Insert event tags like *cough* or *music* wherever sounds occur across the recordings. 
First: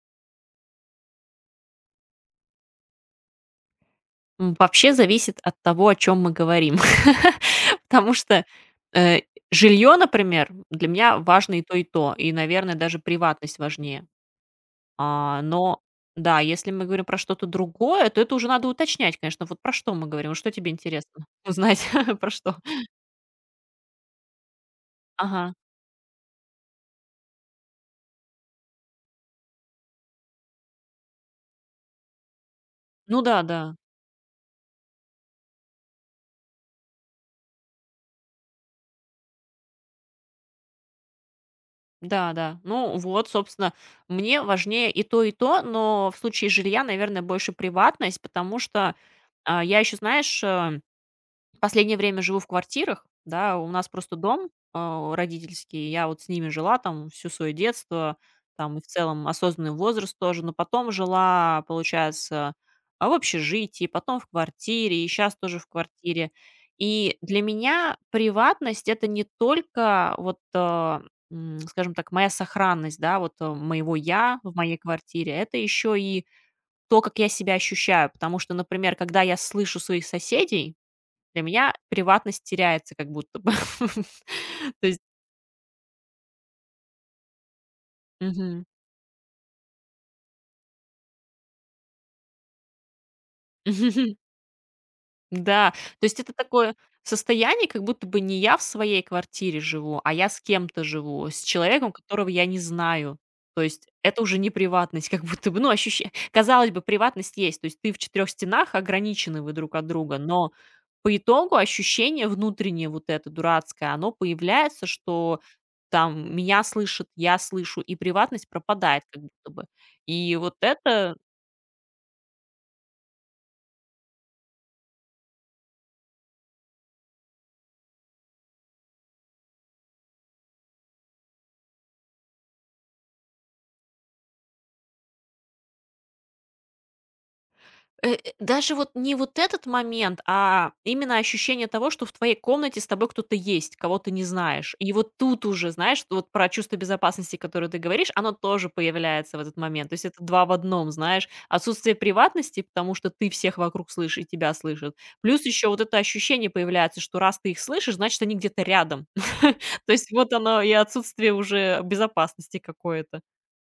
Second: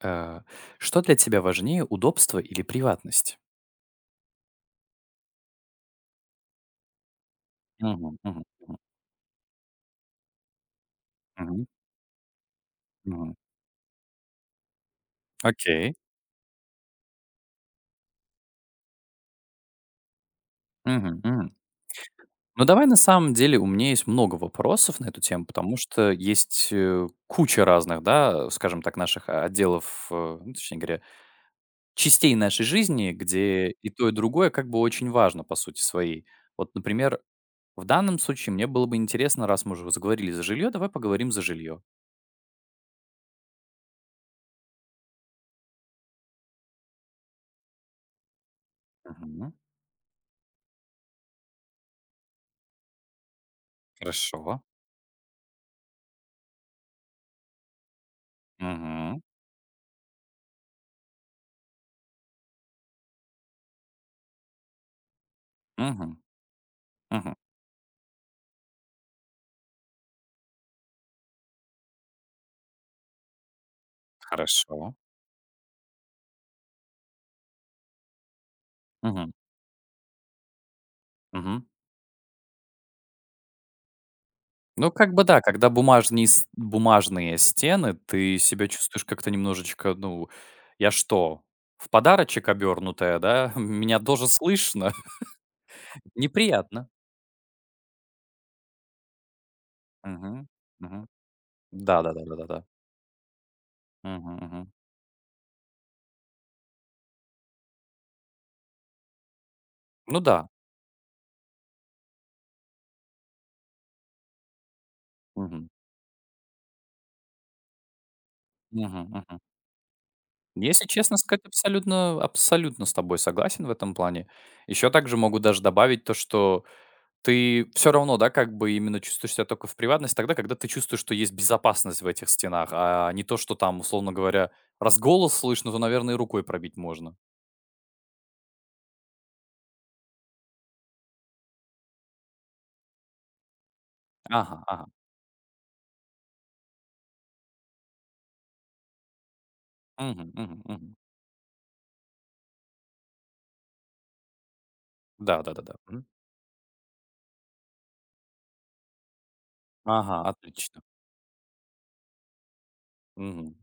Э, Что для тебя важнее: удобство или приватность? Вообще зависит от того, о чем мы говорим. *laughs* Потому Мгм, мгм, что, мгм, э, жильё, например, для меня важно и мгм, то, и то. И, наверное, даже мгм. приватность важнее. А, но Окей. да, если мы говорим про что-то другое, то это уже надо уточнять, конечно. Вот про что мы говорим? Вот что тебе Мгм, интересно мгм. узнать? *laughs* Про что? Ну, давай, на самом деле, у меня есть много вопросов на эту тему, Ага. потому что есть, куча разных, да, скажем так, наших отделов, ну, точнее говоря, частей нашей жизни, Ну да, да. где и то, и другое как бы очень важно по сути своей. Вот, например, в данном случае мне было бы интересно, раз мы уже заговорили за жилье, давай поговорим за жилье. Да-да. Ну вот, собственно, мне важнее и то, но в случае жилья, наверное, больше приватность, потому что, Мгм. а, я еще знаешь, последнее время живу в квартирах, да, у нас просто дом, Хорошо. а, родительский, я вот с ними жила там всю свое детство, там и в Мгм, целом осознанный возраст тоже, но потом жила, получается, а, в общежитии, потом в квартире, и сейчас тоже в мгм, квартире. И мгм. для меня приватность — это не только вот, а, скажем так, моя сохранность, да, вот, моего "я" в моей Хорошо. квартире, это еще и то, как я себя ощущаю. Потому что, например, когда Мгм. я слышу своих соседей, для Мгм. меня приватность теряется как будто бы. *laughs* То Ну, есть как бы да, когда бумажные стены, ты мгм. себя чувствуешь как-то немножечко, ну: "Я что, в подарочек обернутая, да? *laughs* Меня *laughs* тоже слышно?" *laughs* Да, то есть это такое Неприятно. состояние, как будто бы не я в своей квартире живу, а я с Мгм. кем-то Мгм. живу, с человеком, Да, да, да, которого да, да, я не да. знаю. То есть это Мгм, уже не мгм. приватность, как будто бы, ну, ощущение, казалось бы, приватность есть, то есть ты в четырех стенах ограничены вы друг от друга, Ну да. но по итогу ощущение внутреннее вот это дурацкое, оно появляется, что Мгм. там меня слышит, я слышу, и приватность Мгм, пропадает как мгм. будто бы. И вот Если честно это сказать, абсолютно абсолютно с тобой согласен в этом плане. Еще также могу даже добавить то, что ты все равно, да, как бы именно чувствуешь себя только в приватности тогда, когда ты чувствуешь, что есть безопасность в этих стенах, а не то, что там, условно говоря, раз голос слышно, то, наверное, и рукой пробить можно. Даже вот не вот этот момент, а именно ощущение того, что в твоей комнате с тобой кто-то есть, кого ты не Ага, знаешь. ага. И вот тут уже, знаешь, вот про чувство безопасности, которое ты говоришь, оно тоже появляется в этот момент. То есть это Мгм, два в мгм, одном, мгм. знаешь. Отсутствие приватности, потому что ты всех вокруг слышишь и тебя слышат. Да, Плюс еще да-да-да. вот это Мгм. ощущение появляется, что раз ты их слышишь, значит, они где-то рядом. *laughs* То есть Ага, вот оно и отлично. отсутствие уже безопасности какое-то. Мгм.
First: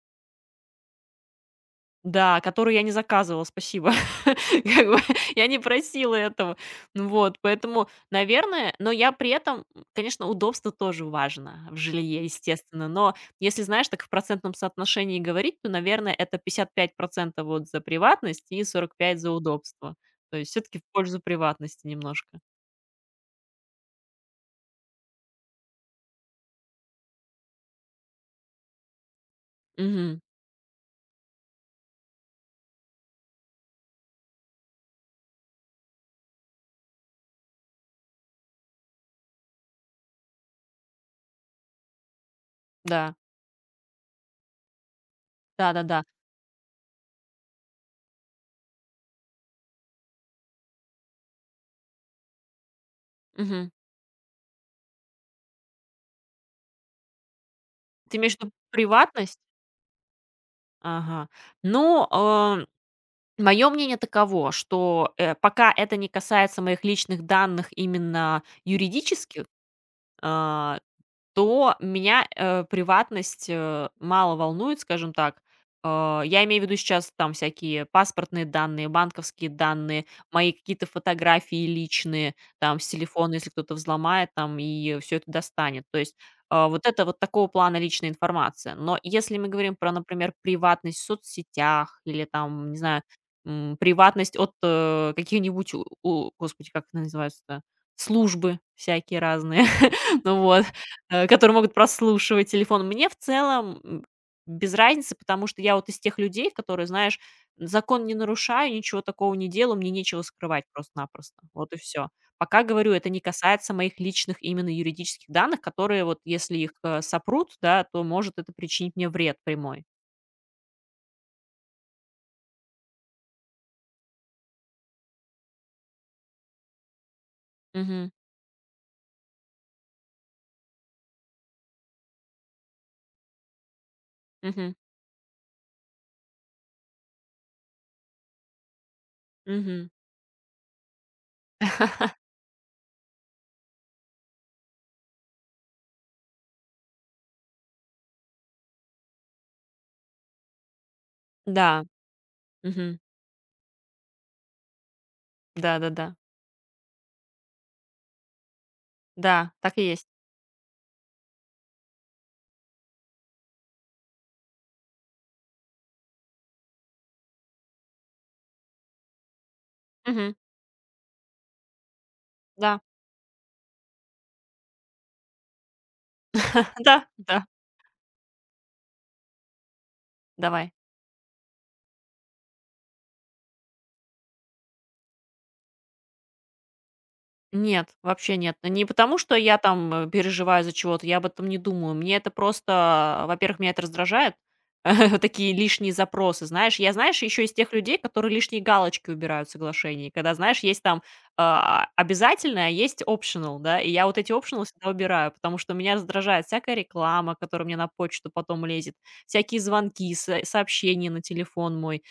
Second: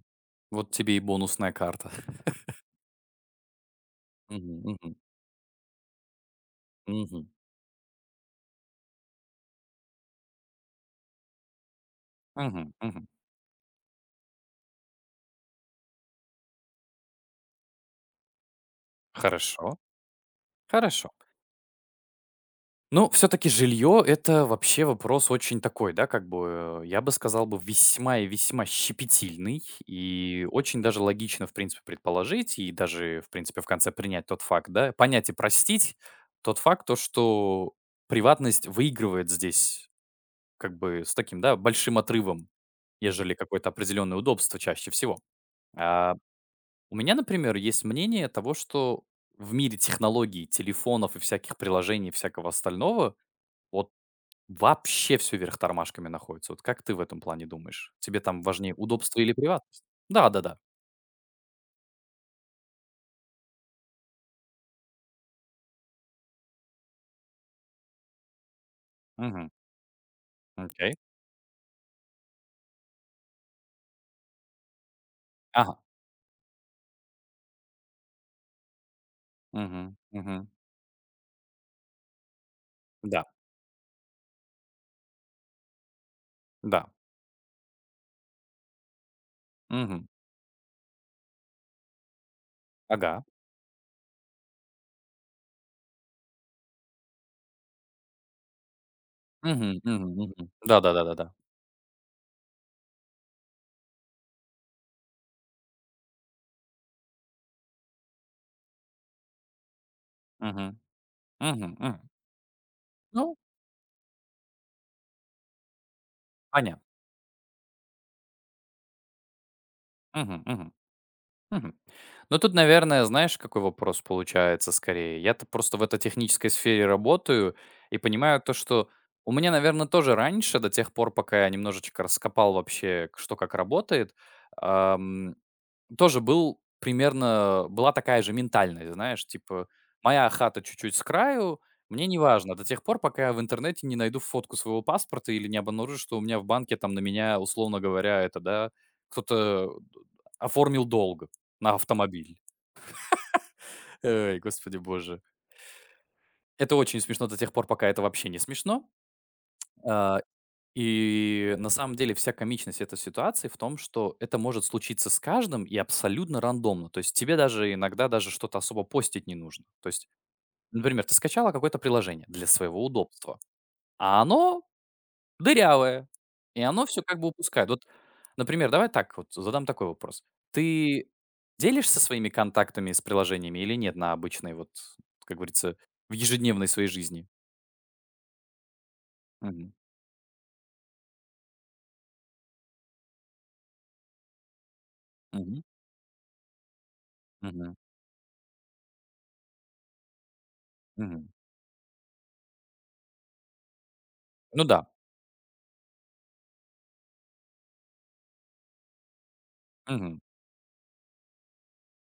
Вот тебе и бонусная карта. *laughs* Да, которую я не заказывала, спасибо. *laughs* Мгм, Как мгм, бы я не просила этого. Ну мгм, вот, поэтому, наверное, но я при этом, конечно, удобство тоже важно в жилье, мгм, естественно. мгм. Но если, знаешь, так в процентном соотношении говорить, то, наверное, это 55% вот за приватность и 45% за Хорошо, удобство. То есть все-таки в хорошо. пользу приватности немножко. Ну, все-таки жилье — это вообще вопрос очень такой, да, как бы, я бы сказал бы, весьма и весьма щепетильный. Мгм. И очень даже логично, в принципе, предположить и даже, в принципе, в конце принять тот факт, да, понять и простить тот факт, то, что приватность выигрывает здесь как бы с таким, да, большим отрывом, Да, ежели какое-то определенное удобство чаще всего. да-да-да. А у меня, например, есть мнение того, что в мире технологий, телефонов и всяких приложений, всякого остального, Мгм. вот вообще все вверх тормашками находится. Вот как ты в этом плане думаешь? Ты Тебе имеешь там в виду важнее удобство или приватность? приватность? Да-да-да. Ага. Ну, а мое мнение таково, что, пока это не касается моих личных данных именно юридических, Мгм. а, Окей. то меня, приватность, мало волнует, скажем так. Ага. Я имею в виду сейчас там всякие паспортные данные, банковские Мгм. данные, Мгм. мои какие-то фотографии личные, там с Да. телефона, если кто-то взломает, там и все это достанет. То есть, вот Да. это вот такого плана личная информация. Но если мы говорим про, Мгм. например, приватность в соцсетях или там, не знаю, Ага. Приватность от, каких-нибудь господи, как это называется-то, службы всякие разные. Мгм. Мгм. *laughs* Ну Мгм. вот Да-да-да-да-да. которые могут прослушивать телефон. Мне в целом, без разницы, потому что я вот из тех людей, которые, знаешь, закон не нарушаю, ничего такого не делаю, мне нечего скрывать Мгм. просто-напросто. Мгм. Вот и Мгм. все. Пока, говорю, это не Ну, касается моих личных именно юридических данных, которые вот если их, понятно. Сопрут, да, то может это причинить мне вред прямой. Мгм. Мгм. Мгм. Ну, тут, наверное, знаешь, какой вопрос получается скорее. Я-то просто в этой технической сфере работаю и Мгм. понимаю то, что у меня, наверное, тоже раньше, до тех пор, пока я немножечко раскопал вообще, что как работает, Мгм. ам, тоже был примерно, была такая же ментальность, знаешь, типа, Мгм. моя хата чуть-чуть с краю, мне не *laughs* важно, до тех пор, пока я в интернете не найду фотку своего паспорта или не обнаружу, что у меня в банке там на меня, условно говоря, это, да, кто-то оформил долг. На Да. автомобиль. Мгм. Ой, господи боже. Да-да-да. Это очень смешно до тех пор, пока это вообще не смешно. Да, да. Да, так и есть. А, и на самом деле вся комичность этой ситуации в том, что это может случиться с каждым и абсолютно рандомно. То есть тебе даже иногда даже что-то особо постить не нужно. То есть, Мгм. например, ты скачала какое-то приложение для Да. своего удобства, а оно дырявое. И *laughs* оно все Да, как бы да. упускает. Вот, например, давай так вот задам такой вопрос. Давай. Ты делишься своими контактами с приложениями или нет на обычной вот, как говорится, в ежедневной своей жизни? Нет, вообще нет. Ну, не потому, что я Мгм. там переживаю за чего-то, я об этом не думаю. Мне это просто, во-первых, меня это раздражает, *laughs* такие Мгм. лишние запросы, знаешь. Я, знаешь, еще из тех Мгм. людей, которые лишние галочки убирают в соглашении, когда, знаешь, есть там Мгм. а, обязательное, а есть optional, да, и я вот эти Ну optional да. всегда убираю, потому что меня раздражает всякая реклама, которая мне на почту потом лезет, всякие звонки, Мгм. Сообщения на телефон мой.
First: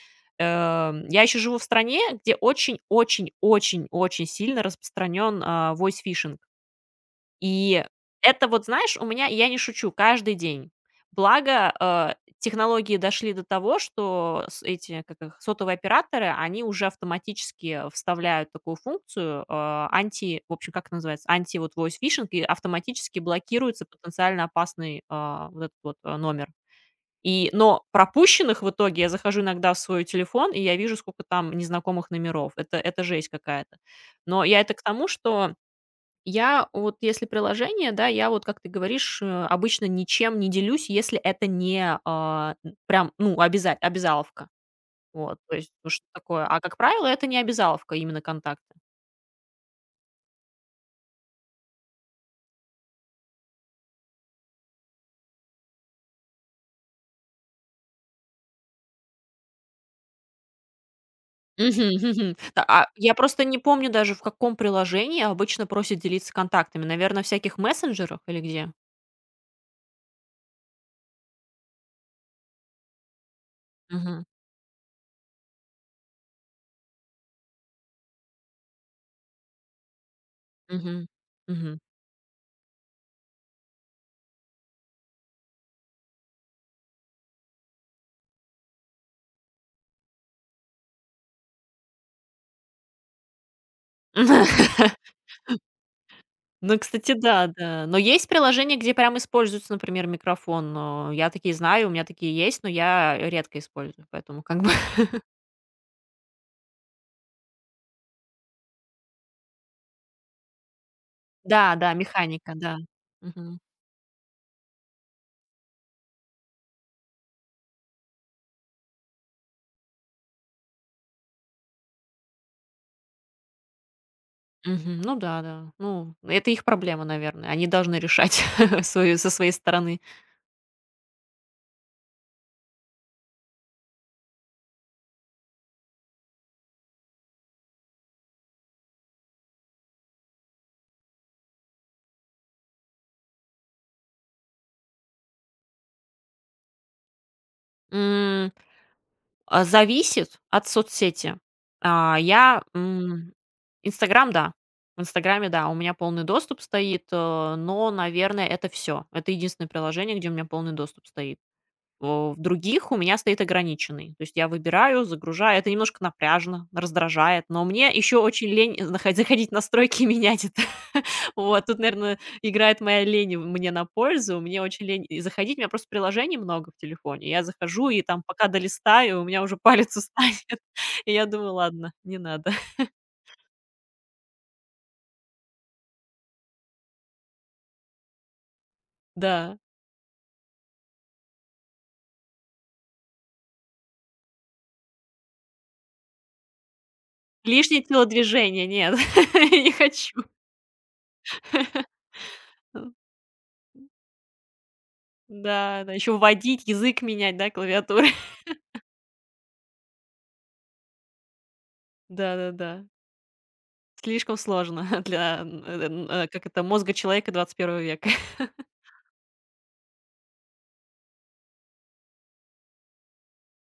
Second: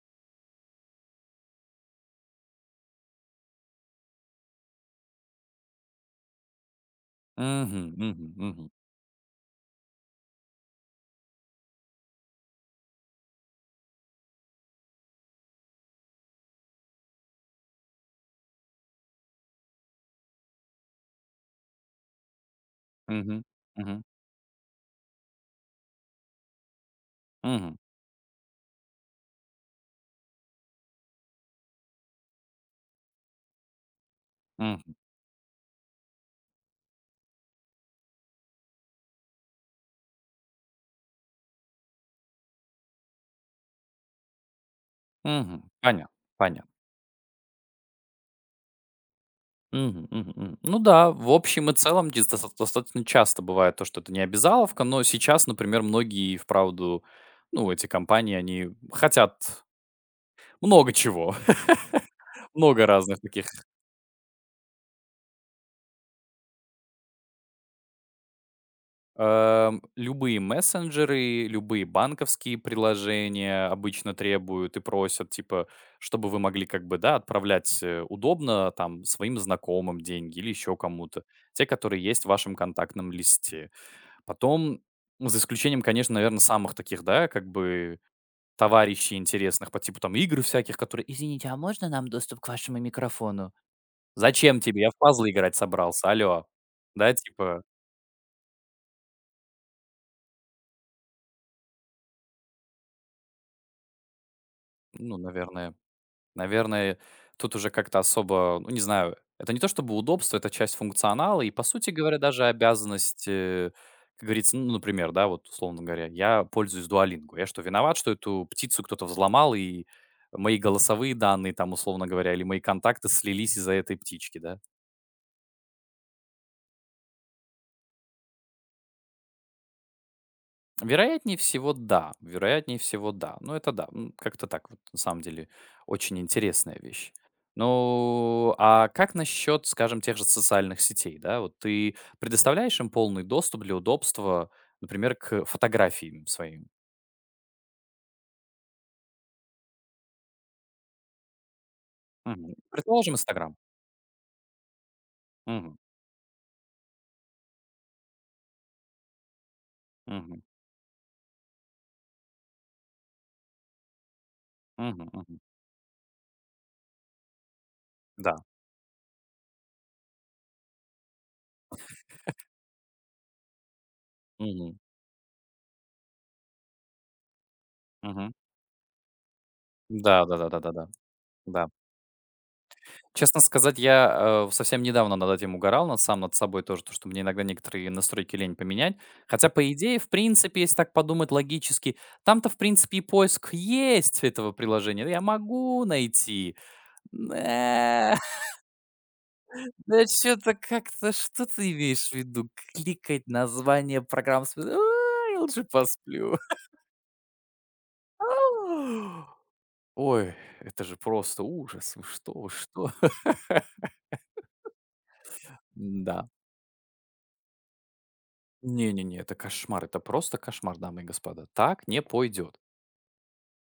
Я еще живу в стране, где очень очень очень очень сильно распространен, а, voice phishing. И Мгм. Мгм. это вот, Мгм. знаешь, у меня, я не шучу, каждый день. Благо, технологии дошли до того, что с эти, как их, сотовые операторы, они уже автоматически вставляют такую функцию, анти, в общем, как это называется, анти вот voice phishing, и автоматически Мгм. блокируется Мгм. потенциально опасный, а, вот этот вот, номер. И Мгм. но пропущенных в итоге я захожу иногда в свой телефон, и я вижу, сколько там незнакомых номеров. Это жесть какая-то. Но я это к Мгм. тому, что я вот если приложение, да, я вот, как ты говоришь, обычно ничем не делюсь, если это не, а, н прям, ну, обязаловка. Вот, то Мгм. есть, ну, что Понятно. такое. А Понятно. как правило, это не обязаловка именно "Контакты". Мгм, мгм, мгм. Ну да, в общем и целом дис доста достаточно часто бывает то, что это не обязаловка, но сейчас, например, многие и вправду, ну, эти компании, они хотят много чего, Мгм, мгм. *laughs* Да, много а я разных просто таких. не помню даже, в каком приложении обычно просят делиться контактами. Наверное в всяких мессенджерах или где? Любые мессенджеры, любые банковские приложения обычно требуют и просят, типа, чтобы вы могли как бы, да, отправлять, удобно там своим знакомым деньги или еще Мгм. кому-то, те, Мгм. которые есть в вашем контактном листе. Потом, ну, за исключением, конечно, наверное, самых таких, да, как бы товарищей интересных по типу там игр всяких, которые: "Извините, а можно нам доступ к вашему микрофону?" "Зачем тебе? Я в *laughs* пазлы играть собрался, алло". Ну, Да, кстати, да, типа, да. Но есть приложения, где прям используется, например, микрофон. Но я такие знаю, у меня такие есть, но я редко использую, поэтому как бы *laughs* ну, наверное, тут уже как-то особо, ну, не знаю, это не то чтобы удобство, это часть функционала и, по Да, сути да, говоря, даже механика, да. обязанность, Мгм. Как говорится, ну, например, да, вот, условно говоря, я пользуюсь Duolingo. Я что, виноват, что эту птицу кто-то взломал, и мои голосовые данные там, условно говоря, или мои контакты слились из-за этой птички, да? Мгм. Ну да, да. Ну, это их проблема, наверное. Они должны решать *laughs* свою со своей стороны. Вероятнее всего, да. Вероятнее всего, да. Ну, это да. Как-то так вот, на самом деле, очень интересная вещь. Ну, а как насчет, скажем, тех же социальных сетей, да? Вот ты предоставляешь им полный доступ для удобства, например, к фотографиям своим. М. А, зависит от соцсети. А, Мгм. я, Предположим, м, Инстаграм. "Инстаграм", да. В "Инстаграме", да, у Мгм. меня полный доступ стоит, но, наверное, это все. Это единственное приложение, где у Мгм. меня полный доступ стоит. Э, в других у меня стоит ограниченный. То есть я выбираю, Мгм. Мгм. загружаю. Это немножко напряжно, раздражает, но мне еще Да. очень лень заходить в настройки и менять это. *laughs* Вот, тут, наверное, играет моя лень мне на пользу. Мне Мгм. очень лень и заходить. У меня просто приложений много в телефоне. Я захожу, и там Мгм. пока долистаю, у меня уже палец устанет. Да, да, да, да, *laughs* да, да. И я думаю, Да. ладно, не надо. *laughs* Честно сказать, я, совсем недавно над этим угорал, над сам над собой тоже, то, что мне иногда некоторые настройки лень поменять. Хотя, Да. по идее, в принципе, если так подумать логически, там-то, в принципе, и поиск есть этого приложения. Я могу найти. Лишнее Э, *laughs* телодвижение, нет, *laughs* не да хочу. что то как-то, что ты имеешь в виду? Кликать название программ с Ай, лучше Да, да, еще посплю. вводить, язык менять, да, клавиатуры. *laughs* *laughs* Ау. Ой, это же просто ужас. Вы что, Да, вы да, да. что? Слишком сложно *laughs* для, *laughs* Да, как это, мозга человека 21 века. *laughs* не-не-не, это кошмар, это просто кошмар, дамы и господа. Так не пойдет.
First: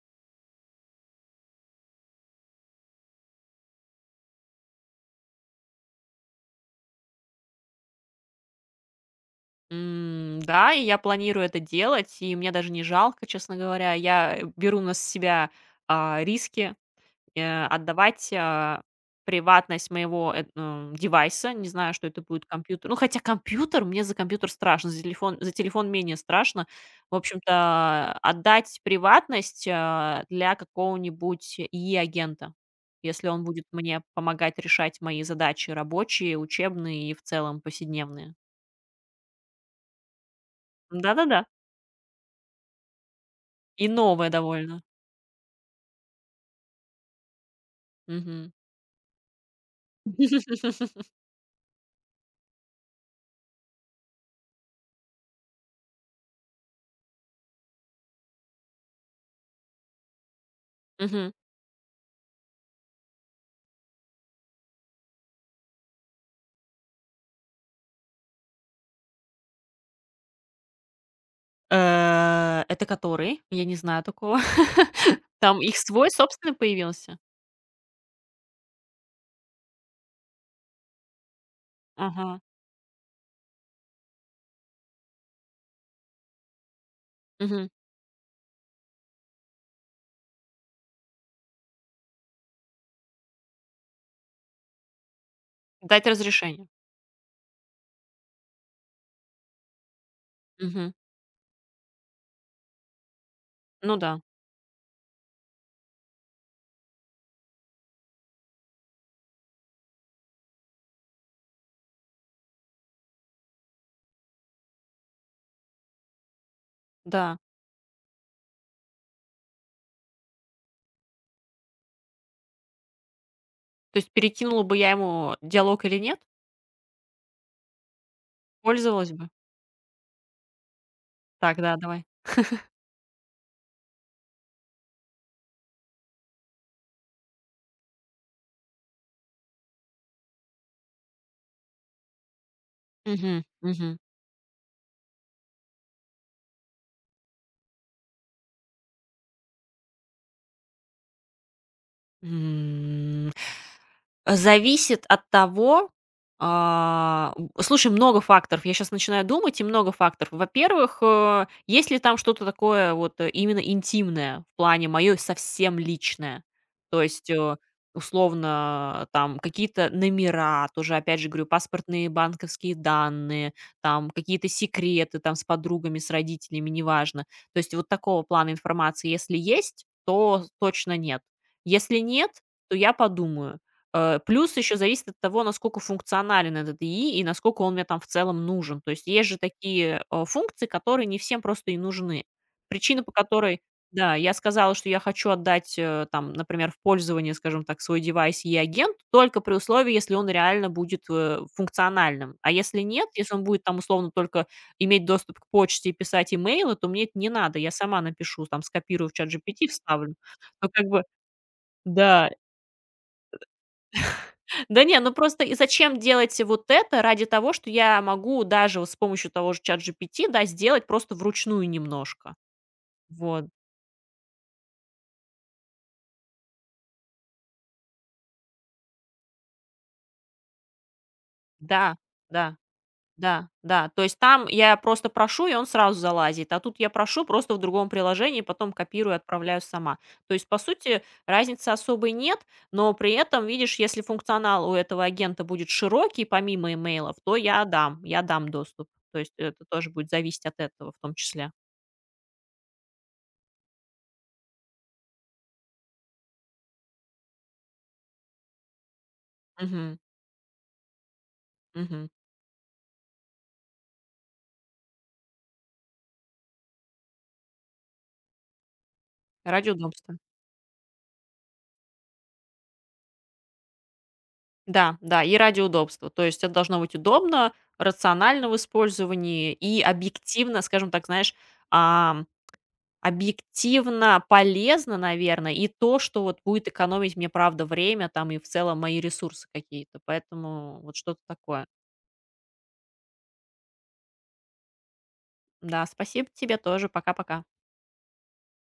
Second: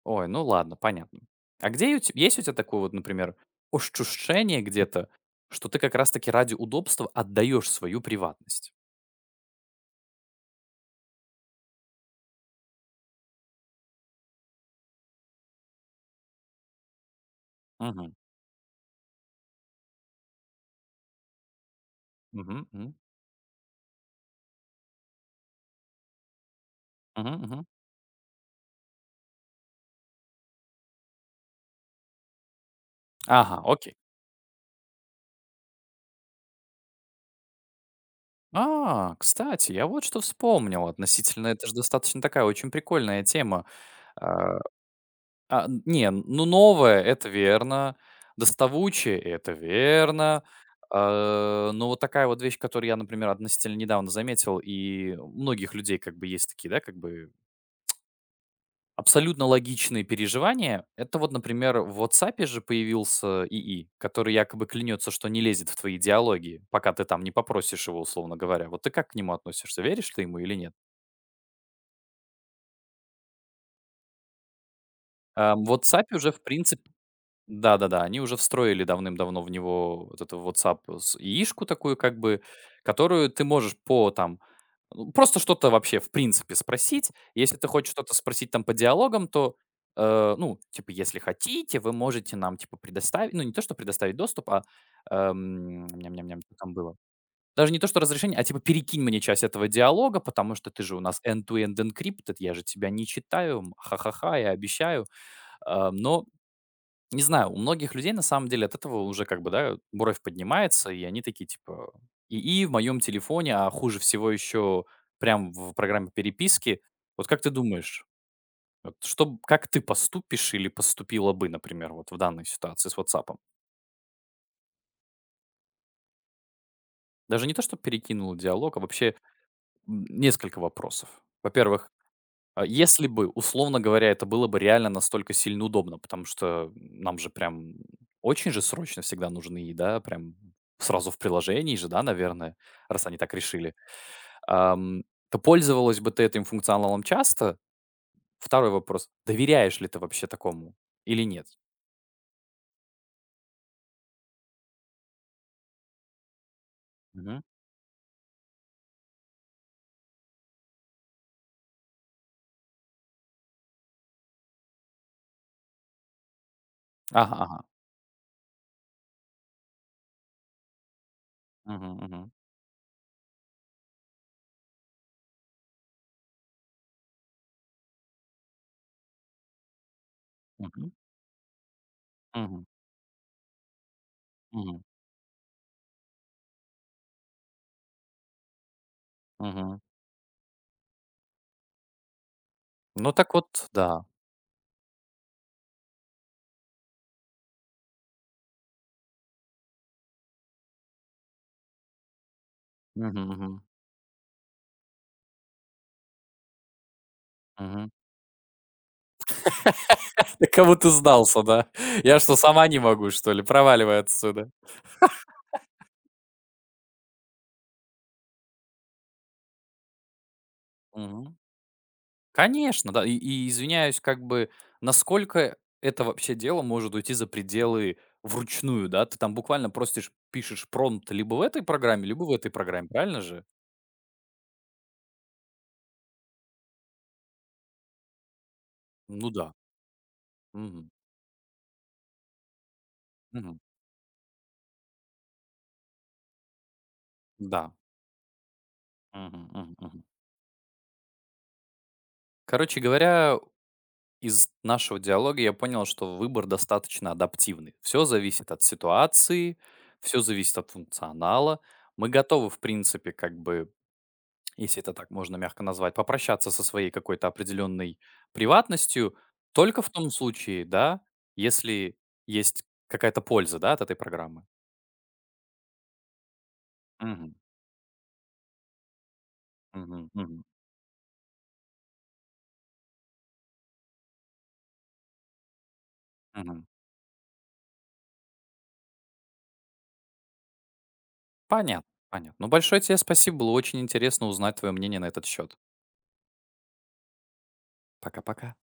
Ой, ну ладно, понятно. А где у те есть у тебя такое вот, например, ощущение где-то, что ты как раз таки ради удобства отдаешь свою приватность? Да, и я планирую это делать, и мне даже не жалко, честно говоря. Я беру на себя, а, риски. Мгм. Отдавать, а, приватность моего, девайса. Не знаю, что это будет Мгм. компьютер. Мгм. Ну, хотя компьютер, мне за компьютер страшно, за телефон менее страшно. В Мгм. Мгм. общем-то, отдать приватность, а, для какого-нибудь ИИ-агента, если он Ага, будет окей. мне помогать решать мои задачи рабочие, учебные и в целом повседневные. Кстати, я вот что вспомнил Да-да-да. относительно, это ж достаточно такая очень прикольная тема. И новое А довольно. Не, ну, новое — это верно, Мгм. доставучее — это верно. *laughs* Но вот такая вот вещь, которую я, например, относительно недавно заметил, и у многих людей как бы есть такие, да, как бы абсолютно логичные переживания. Это вот, Мгм. например, в "Ватсапе" же появился ИИ, который якобы клянется, что не лезет в твои диалоги, пока ты там не попросишь его, условно говоря. Вот ты как к нему относишься? Веришь ты ему или нет? Это который? Я не знаю такого. *laughs* Там В их свой "Ватсапе" уже, в собственный принципе. появился? Да-да-да, они уже встроили давным-давно в него вот эту WhatsApp с яишку такую как бы, Ага. которую ты можешь по там, ну, просто что-то вообще в принципе спросить. Если ты Мгм. хочешь что-то спросить там по диалогам, то, ну, типа, если хотите, вы можете нам, типа, предоставить, ну, не то, что предоставить доступ, а, Дать ням-ням-ням, что разрешение. там было? Даже не то, что разрешение, а типа перекинь мне часть этого диалога, потому что ты Мгм. же у нас end-to-end encrypted, я же тебя не читаю, Ну да, ха-ха-ха, я обещаю. Но не знаю, у многих людей на самом деле от этого уже как бы, да, бровь поднимается, и они такие типа и в моем телефоне, а хуже всего еще прям в программе переписки. Вот да. как ты думаешь, вот что, как ты поступишь или поступила бы, например, вот в данной ситуации с WhatsApp? То есть перекинула бы я ему диалог или нет? Даже не то, что перекинула диалог, а Пользовалась вообще бы? Несколько вопросов. Так, да, Во-первых, давай. а если бы, условно говоря, это было бы реально настолько сильно удобно, потому что нам же прям очень же срочно всегда нужны, да, прям сразу в приложении же, да, наверное, раз они так Мгм, решили. мгм. Ам, То пользовалась бы ты этим функционалом часто? Второй вопрос. Доверяешь ли ты вообще такому или нет? М, зависит от того, Мгм. Слушай, много факторов. Я сейчас начинаю думать, и много факторов. Во-первых, есть ли там что-то такое вот, именно интимное, в плане моё совсем личное. То есть, Ага, ага. условно, там какие-то номера, тоже, опять же говорю, Мгм, паспортные, мгм. банковские данные, там какие-то секреты там с подругами, с родителями, неважно. То есть вот такого плана информации, если есть, то Мгм, точно нет. Если нет, мгм, то я подумаю. Плюс еще мгм, зависит от того, насколько функционален этот ИИ и насколько он мне там в целом нужен. То есть есть же мгм. такие, функции, которые не всем просто и нужны. Причина, по Ну так которой, вот, да. да, я сказала, что я хочу отдать, там, например, в пользование, скажем так, свой девайс "И-агент", только при условии, если он реально будет, функциональным. А если нет, Мгм, если он мгм, будет там условно только иметь доступ к почте и писать имейлы, то мне это не надо. Я мгм. сама напишу, там скопирую в чат ChatGPT, вставлю. *laughs* Да Но кого как ты бы сдался, да? Я да. что, сама не могу, что ли? Проваливай отсюда. Да не, ну просто и зачем делать вот это ради того, что я могу даже вот с помощью того же чат ChatGPT, да, сделать просто Мгм. вручную немножко. Конечно, да. И Вот. и извиняюсь, как бы, насколько это вообще дело может уйти за пределы вручную, да? Ты там буквально простишь пишешь промпт либо в этой Да, программе, либо в этой да, программе, правильно же? да, да. То есть там я просто прошу, и он сразу залазит, а тут я прошу просто в другом приложении, потом копирую, Ну да. отправляю сама. То есть, по Мгм. сути, разницы особой нет, но при этом, Мгм. видишь, если функционал у этого агента будет широкий, помимо имейлов, то Да. Я дам доступ. То есть Мгм. это Мгм. тоже Мгм. будет зависеть от этого в том числе. Короче говоря, из нашего диалога я понял, что выбор достаточно адаптивный. Все зависит от ситуации, Мгм. все зависит от функционала. Мгм. Мы готовы, в принципе, как бы если это так можно мягко назвать, попрощаться со своей какой-то определенной приватностью Ради только в том удобства. случае, да, если есть какая-то польза, да, от этой программы. Да, да, и ради удобства. То есть это должно быть Мгм. удобно, рационально в использовании и Мгм. Мгм. объективно, скажем так, знаешь, ам, объективно полезно, наверное, и то, что вот Мгм. будет экономить мне, правда, время там и в целом мои ресурсы какие-то. Поэтому вот что-то такое. Понятно, понятно. Ну, большое тебе спасибо, было очень интересно узнать твое мнение на этот счет. Да, спасибо тебе тоже. Пока-пока. Пока-пока.